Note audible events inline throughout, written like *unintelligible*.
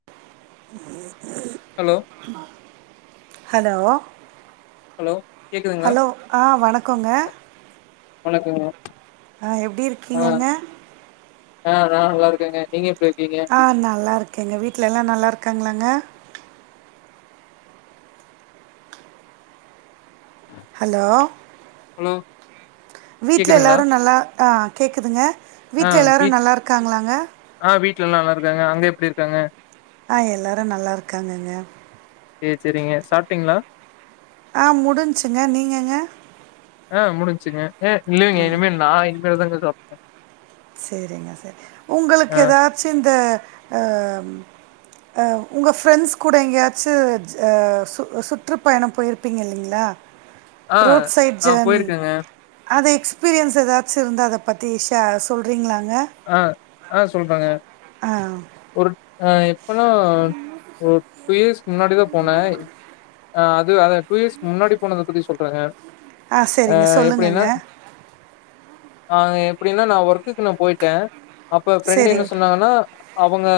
*unintelligible* Hello hello hello கேக்குதுங்களா? Hello ஆ வணக்கோங்க வணக்கங்க ஆ எப்டி ஆ இருக்கீங்கங்க ஆ நா நல்லா இருக்கங்க நீங்க எப்டி இருக்கீங்க ஆ நல்லா இருக்கேங்க வீட்டுல எல்லா நல்லா இருக்காங்களாங்க ஹலோ ஹலோ வீட்ல கேக்குதுங்களா? எல்லாரு நல்லா ஆ கேக்குதுங்க ஆ வீட்ல எல்லாரு வீட் நல்லா இருக்காங்களாங்க ஆ வீட்ல எல்லா நல்லா இருக்காங்க அங்க எப்டி இருக்காங்க ஆ எல்லாரு நல்லா இருக்காங்கங்க ஏ செரிங்க சாப்ட்டீங்களா ஆ முடிஞச்சுங்க நீங்கங்க ஆ முடிஞச்சுங்க ஏ இல்லலைங்க இனிமேல் நா இனிமேல்தாங்க சாப்னு செரிங்க செரி உங்களுக்கு ஆ ஏதாச்சு இந்த ஆ அ உங்க ஃப்ரெண்ட்ஸ் கூட எங்கேயாச்சு அ சு சுற்றுப்பயணம் போயிருப்பீங்க இல்லைங்களா *inaudible* ரோட் சைட் ஆ ஜர்னி போயிருக்கேங்க. அது எக்ஸ்பீரியன்ஸ் ஏதாச்சு இருந்த அத பத்தி ஷா சொல்றீங்களாங்க ஆ ஆ சொல்றேங்க ஒரு அ எப்பனா ஒரு டூ யர்ஸ் முன்னாடிதா போனே ஆ அது அந்த டூ யர்ஸ் முன்னாடி போனத பத்தி சொல்றேங்க ஆ அ சரிங்க எப்டின்னா சொல்லுங்கங்க ஆ எப்டின்னா நா ஒர்க்குக்கு நா போயிட்டே அப்ப ஃப்ரெண்ட் என்ன சரிங்க சொன்னாங்கன்னா அவங்க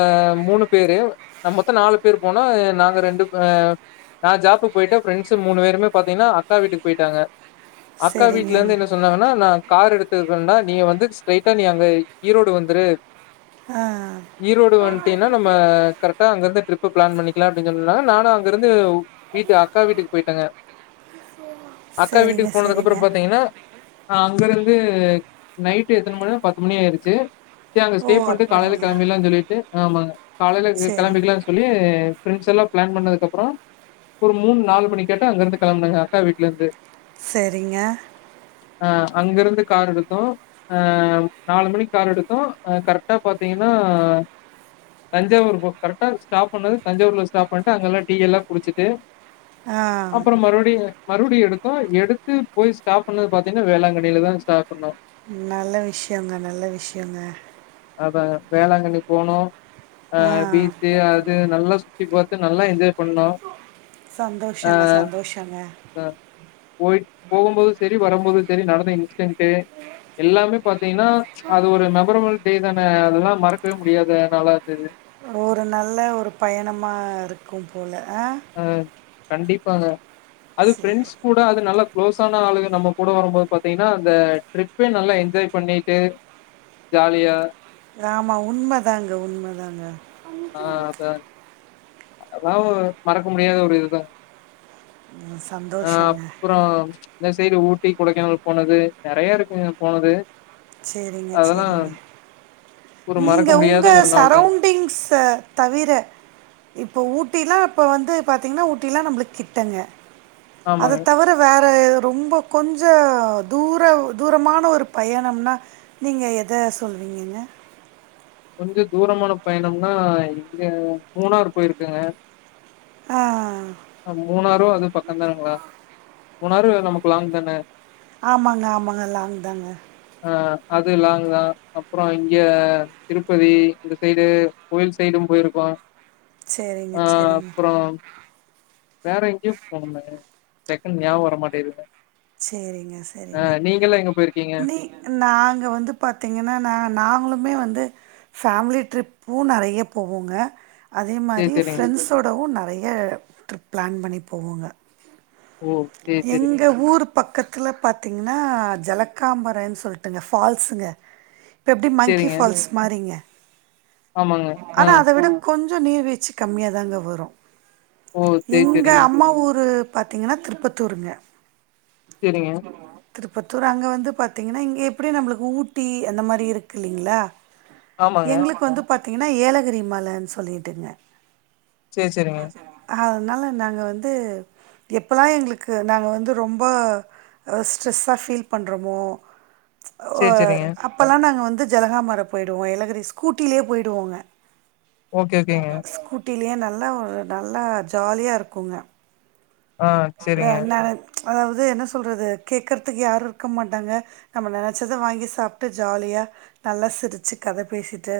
மூணு பேரு நம்ம மொத்த நாலு பேரு போனோ நாங்க ரெண்டு அ நா ஜாப்புக்கு போயிட்ட ஃப்ரெண்ட்ஸ்ஸு மூணு பேருமே பாத்தீங்கன்னா அக்கா வீட்டுக்கு போயிட்டாங்க அக்கா சரிங்க வீட்ல இருந்து என்ன சொன்னாங்கன்னா நா கார் எடுத்ததுக்கண்டா நீங்க வந்து ஸ்ட்ரைட்டா நீ அங்க இ ஈரோடு வந்துரு ஆ ஈரோடு வந்ட்டீன்னா நம்ம கரெக்டா அங்கிருந்து ட்ரிப்பு பிளான் பண்ணிக்குலா அப்டினு சொன்னா நானு அங்கிருந்து வீட்டு அக்கா வீட்டுக்கு போயிட்டேங்க அக்கா சரிங்க வீட்டுக்கு போனதுக்கு அப்புறோ சரிங்க பாத்தீங்கன்னா ஆ அங்க இருந்து நைட்டு எத்தன மணினா பத்து மணி ஆய்றுச்சு சே அங்க ஓ ஸ்டே பண்ட்டு காலையில அப்படிங்களா கெளம்பிக்லானு சொல்லிட்டு ஆமாங்க காலையில சரிங்க கெளம்பிக்கலாச் சொல்லி ஃப்ரெண்ட்ஸ்ல்லா பிளான் பண்ணதுக்கப்றோ ஒரு மூணு நாலு மணி கேட்ட அங்கிருந்து கெளம்புனங்க அக்கா வீட்லருந்து செரிங்க ஆ அங்கிருந்து காரு எடுத்தோ அ நாலு மணிக் கார் எடுத்தோ அ கரெட்டா பாத்தீங்ன்னா தஞ்சாவூர் பக் கரெட்டா ஸ்டாப் பண்ணது தஞ்சாவூர்ல ஸ்டாப் பண்ணிட்டு அங்கெல்லா டீ எல்லா குடிச்சிட்டு ஆ அப்றோ மறுபடியு மறுபடி எடுத்தோ எடுத்து போய் ஸ்டாப் பண்ணது பாத்தீங்ன்னா வேளாங்கண்ணியில தா ஸ்டாப் பண்ணோ நல்ல விஷயங்க நல்ல விஷயங்க அத வேளாங்கண்ணி போனோ அ ஆ பீச்சு அ துனல்லா சுத்தி பாத்து நல்லா என்ஜாய் பண்ணோ சந்தோஷங்க சந்தோஷங்க கோயில்க் போகும்போது செரி வரம்போது செரி நடந்த இன்சிடென்ட்டு எல்லாமே பாத்தீங்கன்னா அது ஒரு மெமரபிள் பீல்தான அதெல்லா மறக்கவே முடியாது என்னால அது ஒரு நல்ல ஒரு பயணமா இருக்கு போல அ அ கண்டிப்பாங்க அது சரி ஃப்ரண்ட்ஸ் கூ ட அது நல்லா க்ளோஸ் ஆன ஆளுங்க நம்ம கூட வரம்போது பாத்தீங்ன்னா அந்த ட்ரிப்பே நல்லா என்ஜாய் பண்ணீட்டு ஜாலியா ஆமா உண்ம தாங்க உண்ம தாங்க ஆ அதா அதாவுது மறக்க முடியாத ஒரு இதுதா ம், அ சந்தோஷங்க அப்றோ இந்த சைடு ஊட்டி கொடைக்கானல் போனது நெறைய இருக்குங்க போனது சேரிங்க அதெல்லா சேரிங்க ஒரு மறக்க நீங்க உங்க முடியாத ஒரு நாள் தாங்க சரௌண்டிங்ஸ்ச தவிர இப்போ ஊட்டிலா இப்போ வந்து பாத்தீங்ன்னா ஊட்டிலா நம்மளுக் கிட்டங்க ஆமாங்க அத தவிர வேற ரொம்போ கொஞ்ச தூர தூரமான ஒரு பயணம்னா நீங்க எத சொல்வீங்கங்க கொஞ்ச தூரமான பயணம்னா இங்க மூணார் போயிருக்கங்க ஆ அ மூணாரு அது பக்கந்தானுங்ளா மூணாரு நமக்கு லாங்தான ஆமாங்க ஆமாங்க லாங் தாங்க ஆ அது லாங்தா அப்றோ இங்க திருப்பதி இந்த சைடு கோவில் சைடு போயிருக்கோ சரிங்க ஆ சரிங்க அப்றோ வேற எங்கயோ போனோமே டக்குன் ஞாபகோ வர மாட்டேங்குங்க சரிங்க அ நீங்கெல்லா எங்க போயிருக்கீங்க நாங்க வந்து பாத்தீங்கன்னா நா நாங்களுமே வந்து ஃபேமிலி ட்ரிப்பு நெறைய போவோங்க அதே சரி, மாரி சரிங்க. ஃப்ரெண்ட்ஸோடவு நெறய ட்ரிப் பிளான் பண்ணி போவோங்க ஓ! சரி, சரிங்க. எங்க ஊர் பக்கத்துல பாத்தீங்கன்னா ஜலக்காம்பறன் சொல்ட்டுங்க ஃபால்ஸுங்க இப்ப எப்டி மங்கி சரிங்க. ஃபால்ஸ் மாரிங்க ஆமாங்க. ஆ. ஆனா அத விட கொஞ்சோ நீர்வீ்ழ்ச்சி கம்மியாதாங்க வரு ஓ! சரி, எங்க சரிங்க. அம்மா ஊரு பாத்தீங்கன்னா திருப்பத்தூருங்க சேரிங்க திருப்பத்தூர் அங்க வந்து பாத்தீங்கன்னா இங்க எப்டி நம்பளுக்கு ஊட்டி அந்த மாரி இருக்கு இல்லீங்களா ஆமாங்க. எங்களுக்கு வந்து பாத்தீங்கன்னா ஏலகிரி மலன்னு சொல்லிட்டுங்க சரி, சரிங்க. அதனால நாங்க வந்து எப்பலா எங்களுக்கு க்கு நாங்க வந்து ரொம்ப ரெஸ்ட் ஸ்ட்ரெஸ்ஸா ஃபீல் பண்றோமோ ஓ சரி, சரிங்க. அப்பல்லா நாங்க வந்து ஜலகாம்பர போயிடுவோ ஏலகிரி ஸ்கூட்டிலயே போயிடுவோங்க ஓகே, ஓகேங்க. ஸ்கூட்டிலயே நல்லா ஒரு நல்லா ஜாலியா இருக்குங்க ஆ அதா சரிங்க. என்னன்னா அதாவது என்ன சொல்றது கேக்கறதுக்கு யாரும் இருக்க மாட்டாங்க நம்ம நெனைச்சத வாங்கி சாப்ட்டு ஜாலியா நல்லா சிரிச்சு கத பேசிட்டு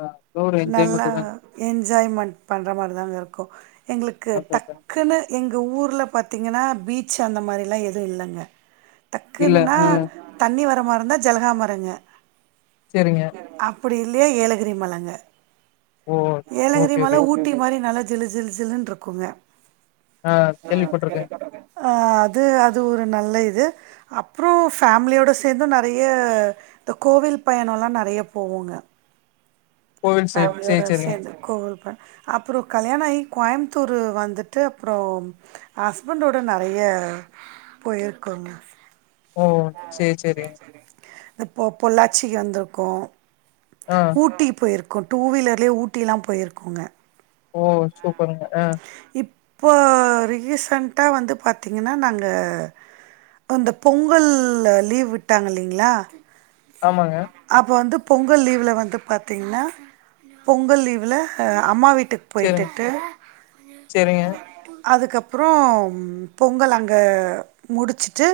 ஆ ஏதோ ஒரு நல்லா என்ஜாய்மென்ட் தாங்க. என்ஜாய்மெண்ட் பண்ற மாரிதாங்க இருக்கு எங்களுக்கு அதான், அதான். டக்குன்னு எங்க ஊர்ல பாத்தீங்கன்னா பீச் அந்த மாரில்லா எதும் இல்லங்க இல்ல. டக்குன்னுன்னா ஆ தண்ணி வர மாரி இருந்தா ஜலகாமரங்க சேரிங்க அப்டி இல்லையா ஏலகிரி மலங்க ஓ! ஏலகிரி ஓகே, மல ஓகேங்க. ஊட்டி மாரி நல்ல ஜிலு ஜிலு ஜிலுனு இருக்குங்க ஆ கேள்விப்பட்ருக்க ஆ அது அது ஒரு நல்ல இது அப்புற ஃபேமிலியோட சேந்து நெறைய இந்த கோவில் பயணல்லா நெறைய போவோங்க கோவில் சைடு ஃபேமிலியோட சரி, சரிங்க. சேந்து கோவில் ப அப்புற கல்யாண ஆயி கோயமுத்தூரு வந்துட் டு அப்புற ஹஸ்பண்டோடு நெறைய போயிருக்கோங்க ஓ சேரி சேரிங்க இப்ப பொள்ளாச்சிக்கு வந்துருக்கோ ஆ ஊட்டி போயிருக்கோ டூ வீலர்லயே ஊட்டிலா போயிருக்கோங்க ஓ சூப்பருங்க ஆ இப்போ ரீசன்ட்டா வந்து பாத்தீங்கன்னா நாங்க அந்த பொங்கல் லீவ் விட்டாங்க இல்லிங்களா ஆமாங்க அப்போ வந்து பொங்கல் லீவ்ல வந்து பாத்தீங்கன்னா பொங்கல் லீவ்ல ஆ அம்மா வீட்டுக் சேரிங் போய்ட்டுட்டு சேரிங்க அதுக்கப்புறோ பொங்கல் அங்க முடிச்சுட்டு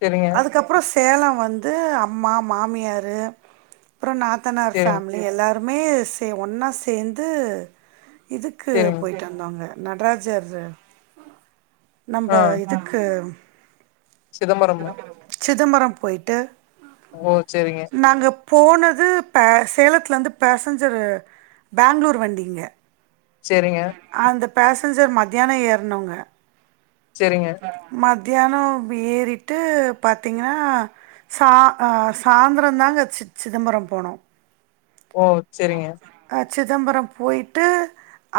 சேரிங்க அதுக்கப்புற சேலம் வந்து அம்மா மாமியாரு அப்புற நாத்தனார் சேரிங் ஃபேமிலி எல்லாருமே சே ஒன்னா சேந்து இதுக்கு சேரிங்க போயிட்டு வந்தாங்க நட்ராஜர் நம்ப ஆ இதுக் கு சிதம்பரமா சிதம்பரம் போயிட்டு ஓ சேரிங்க நாங்க போனது பேச சேலத்துலேருந்து பேசஞ்சர் பேங்களூர் வண்டிங்க சேரிங்க அந்த பேசஞ்சர் மத்தியான ஏறுனோங்க சேரிங்க மத்தியான ஏறிட்டு பாத்தீங்கன்னா சா அ சாந்ரந்தாங்க சி சிதம்பரம் போனோ ஓ சரிங்க சிதம்பரம் போயி்ட்டு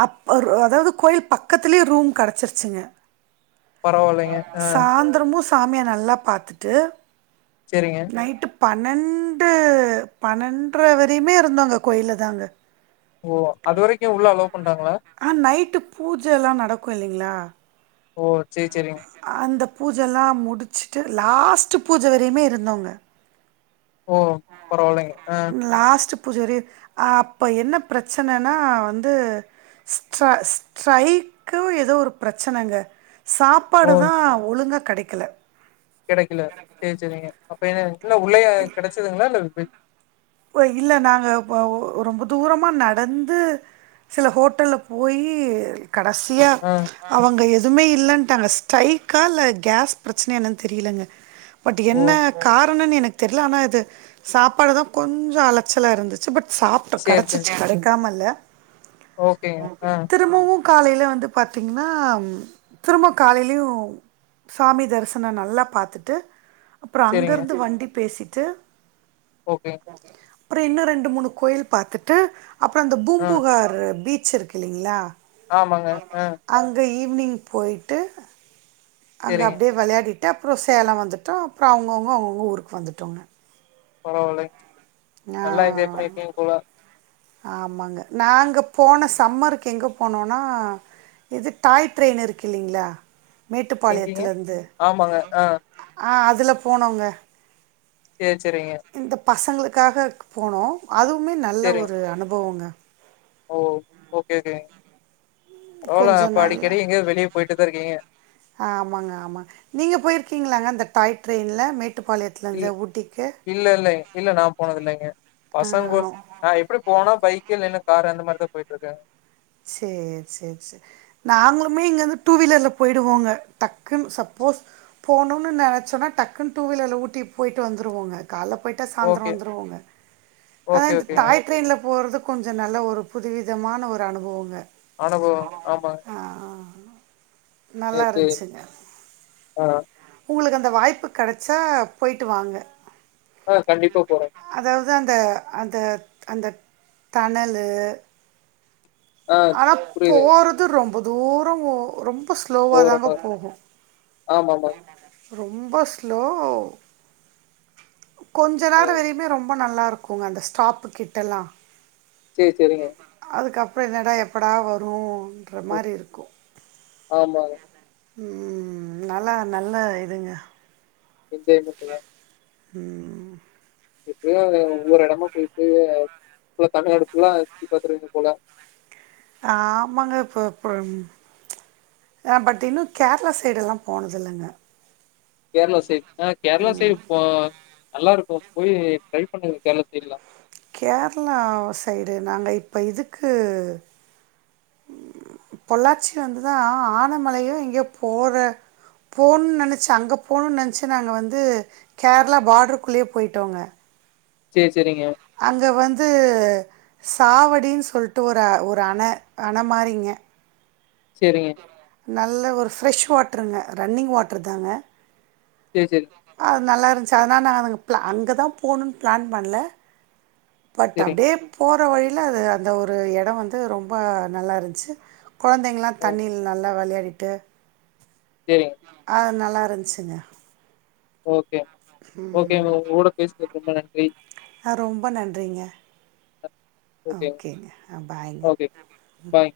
அப் ரு அதாவ்து கோயில் பக்கத்துலயே ரூம் கெடச்சிருச்சுங்க. பரவால்லைங்க அ திரும்மு சாமிய நல்லா பாத்துட்டு செரிங்க நைட்டு பன்னெண்டு, பன்னெண்டர வரையுமே இருந்தோங்க கோயில்ல தாங்க ஓ அது வரைக்கு உள்ள அலோ பண்றாங்ளா. ஆ நைட்டு பூஜெலா நடக்கு இல்லைங்ளா ஓ செரி செரிங் அந்த பூஜல்லா முடிச்சுட்டு லாஸ்ட்டு பூஜ வரையுமே இருந்தோங்க. ஓ பரவால்லைங்க ஆ லாஸ்ட்டு பூஜ வரயு அப்ப என்ன பிரச்சனைன்னா வந்து ஸ்ட்ர ஸ்ட்ரைக்கு ஏதோ ஒரு பிரச்சனைங்க ஓ சாப்பாடு தா ஒழுங்கா கெடைக்கல கெடைக்கல சேர் செரிங்க அப்ப என இல்ல உள்ளையா கெடச்சதுங்ளா இல்ல ப இல்ல நாங்க இப்ப ரொம்ப தூரமா நடந்து சில ஹோட்டல்ல போயி கடசியா ஆ அவங்க எதுவுமே இல்லன்டாங்க ஸ்டைக்கா இல்ல கேஸ் பிரச்சனைய என்னன் தெரியலங்க பட் ஓ என்ன காரணனு எனக் தெர்ல ஆனா இது சாப்பாடு தா கொஞ்சோ அலச்சலா இருந்துச்சு பட் சாப்டோ சேரி சேரி கடச்சிச்சு கடைக்காம இல்ல ஓகேங்க ஆ திரும்பவு காலைல வந்து பாத்தீங்கன்னா ம் திரும்ப காலைலயு சாமி தரிசனோ நல்லா பாத்துட்டு அப்றோ சேரிங்க அங்கிருந்து வண்டி பேசிட்டு ஓகே அப்றோ இன்னு ரெண்டு மூணு கோயில் பாத்துட்டு அப்றோ அந்த ஆ பாரு பீச் இருக்கு இல்லைங்ளா ஆமாங்க ஆ அங்க ஈவி்னிங் போயிட்டு அங்க சேரிங்க அப்டியே வெளையாடிட்டு அப்றோ சேல வந்துட்டோ அப்றோ அவங்கவுங்க அவங்கவுங்க ஊருக்கு வந்துட்டோங்க பரவாலைங் நல்லா என்ஜாய் ஆ- பண்ணிருப்பீங்க போல ஆமாங்க நாங்க போன சம்மருக்கு எங்க போனோனா இது டாய் ட்ரெயின் இருக்கு இல்லலைங்ளா எங்கீங்க? மேட்டுப்பாளையத்தல இருந்து. ஆமாங்க. ஆ ஆ அதுல போனோங்க சேர் செரிங்க இந்த பசங்களுக்காக போனோ அதுவுமே நல்ல சேரிங்க. ஒரு அனுபவங்க ஓ ஓகே ஓகே ரவல கொஞ்சம் அப்ப நல்லா அடிக்கடி எங்கயாது வெளிய போயிட்டுதா இருக்கீங்க ஆமாங்க ஆமாங்க நீங்க போயிருக்கீங்ளாங்க இந்த டாய் ட்ரெயின்ல மேட்டுப்பாளையத் இல் இல்ல இல்ல இல்ல நா போனது இல்லைங்க ஆ பசங்கோ நா எப்டி போனா பைக்கு இல்லனா காரு அந்த மாரிதா போயிட்ருக்கே சேர் சேர் சேர் நாங்களுமே இங்கேந்து டூ வீலர்ல போயிடுவோங்க டக்குனு சப்போஸ் போணுன்னு நெனச்சோன்னா டக்குன் டூ வீலர்ல ஊட்டி போய்ட்டு வந்துருவோங்க கால்ல போய்ட்டா சாந்தரோ ஓகே, வந்துருவோங்க அதா ஓகே, இந்த ஓகேங்க. டாய் ட்ரெயின்ல போறது கொஞ்சோ நல்ல ஒரு புதுவிதமான ஒரு அனுபவங்க அனுபவோ ஆமா நல்லா சேர் செரி இருந்துச்சுங்க ஆ உங்களுக்கு அந்த வாய்ப்பு கெடச்சா போய்ட்டு வாங்க ஆ கண்டிப்பா போற அதாவது அந்த அந்த அந்த தணலு ஆ ஆனா புரியுதுங்க. போறது ரொம்ப தூரோ ரொம்ப ஸ்லோவா போற தாங்க மாரி போகு ஆமாமாங்க. ரொம்ப ஸ்லோ கொஞ்ச ஆ நேரோ வரையுமே ரொம்ப நல்லாருக்குங்க அந்த ஸ்டாப்பு கிட்டல்லா சரி, சரிங்க. அதுக்கப்பறோ என்னடா எப்படா வருன்ற ம். மாரி இருக்கு ஆமாங்க ம் நல்லா நல்ல இதுங்க விஜய் மட்டு்தா ம் எப்டியோ ஒவ்வொரு எடமா போய்ட்டு புல்லா தமிழ்நாடு ஃபுல்லா சுத்தி பாத்தருது போல ஆமாங்க இப்ப அப்ப ஆ பட் இன்னு கேரளா சைடெல்லா போனதில்லங்க கேரளா சைடு ஆ கேரளா சைடு இப்ப நல்லாருக்கு போய் ட்ரை பண்ணுங்க கேரளா சைட்லலா கேரளா சைடு நாங்க இப்ப இதுக்கு பொள்ளாச்சி வந்துதா ஆனமலையோ எங்கயோ போற போனுன் நெனச்சி அங்க போனுன் நெனச்சி நாங்க வந்து கேரளா பாடருக்குள்ளேயே போய்ட்டோங்க சேரி சேரிங்க அங்க வந்து சாவடினு சொல்ட்டு ஒரு ஒரு அண அண மாறிங்க செரிங்க நல்ல ஒரு ஃப்ரெஷ் வாட்டருங்க ரன்னிங் வாட்டரு தாங்க செரி செரி அது நல்லா இருந்துச்சி அதனால நாங்க அங்க ப்ள அங்க தா போணுன் பிளான் பண்ல பட் சரிங்க. அப்டியே போற வழியில அது அந்த ஒரு எடோ வந்து ரொம்ப நல்லா இருந்ச்சு கொழந்தைங்கள்லா ம். தண்ணியில் நல்லா விளையாடிட்டு செரிங்க அ நல்லா இருந்துச்ங்க ஓகே ஓகே மேடோ உங்களோட பேசுறது ரொம்ப நன்றி அ ரொம்ப நன்றிங்க ஓகேங்க அ பாய்ங்க ஓகே. பாய்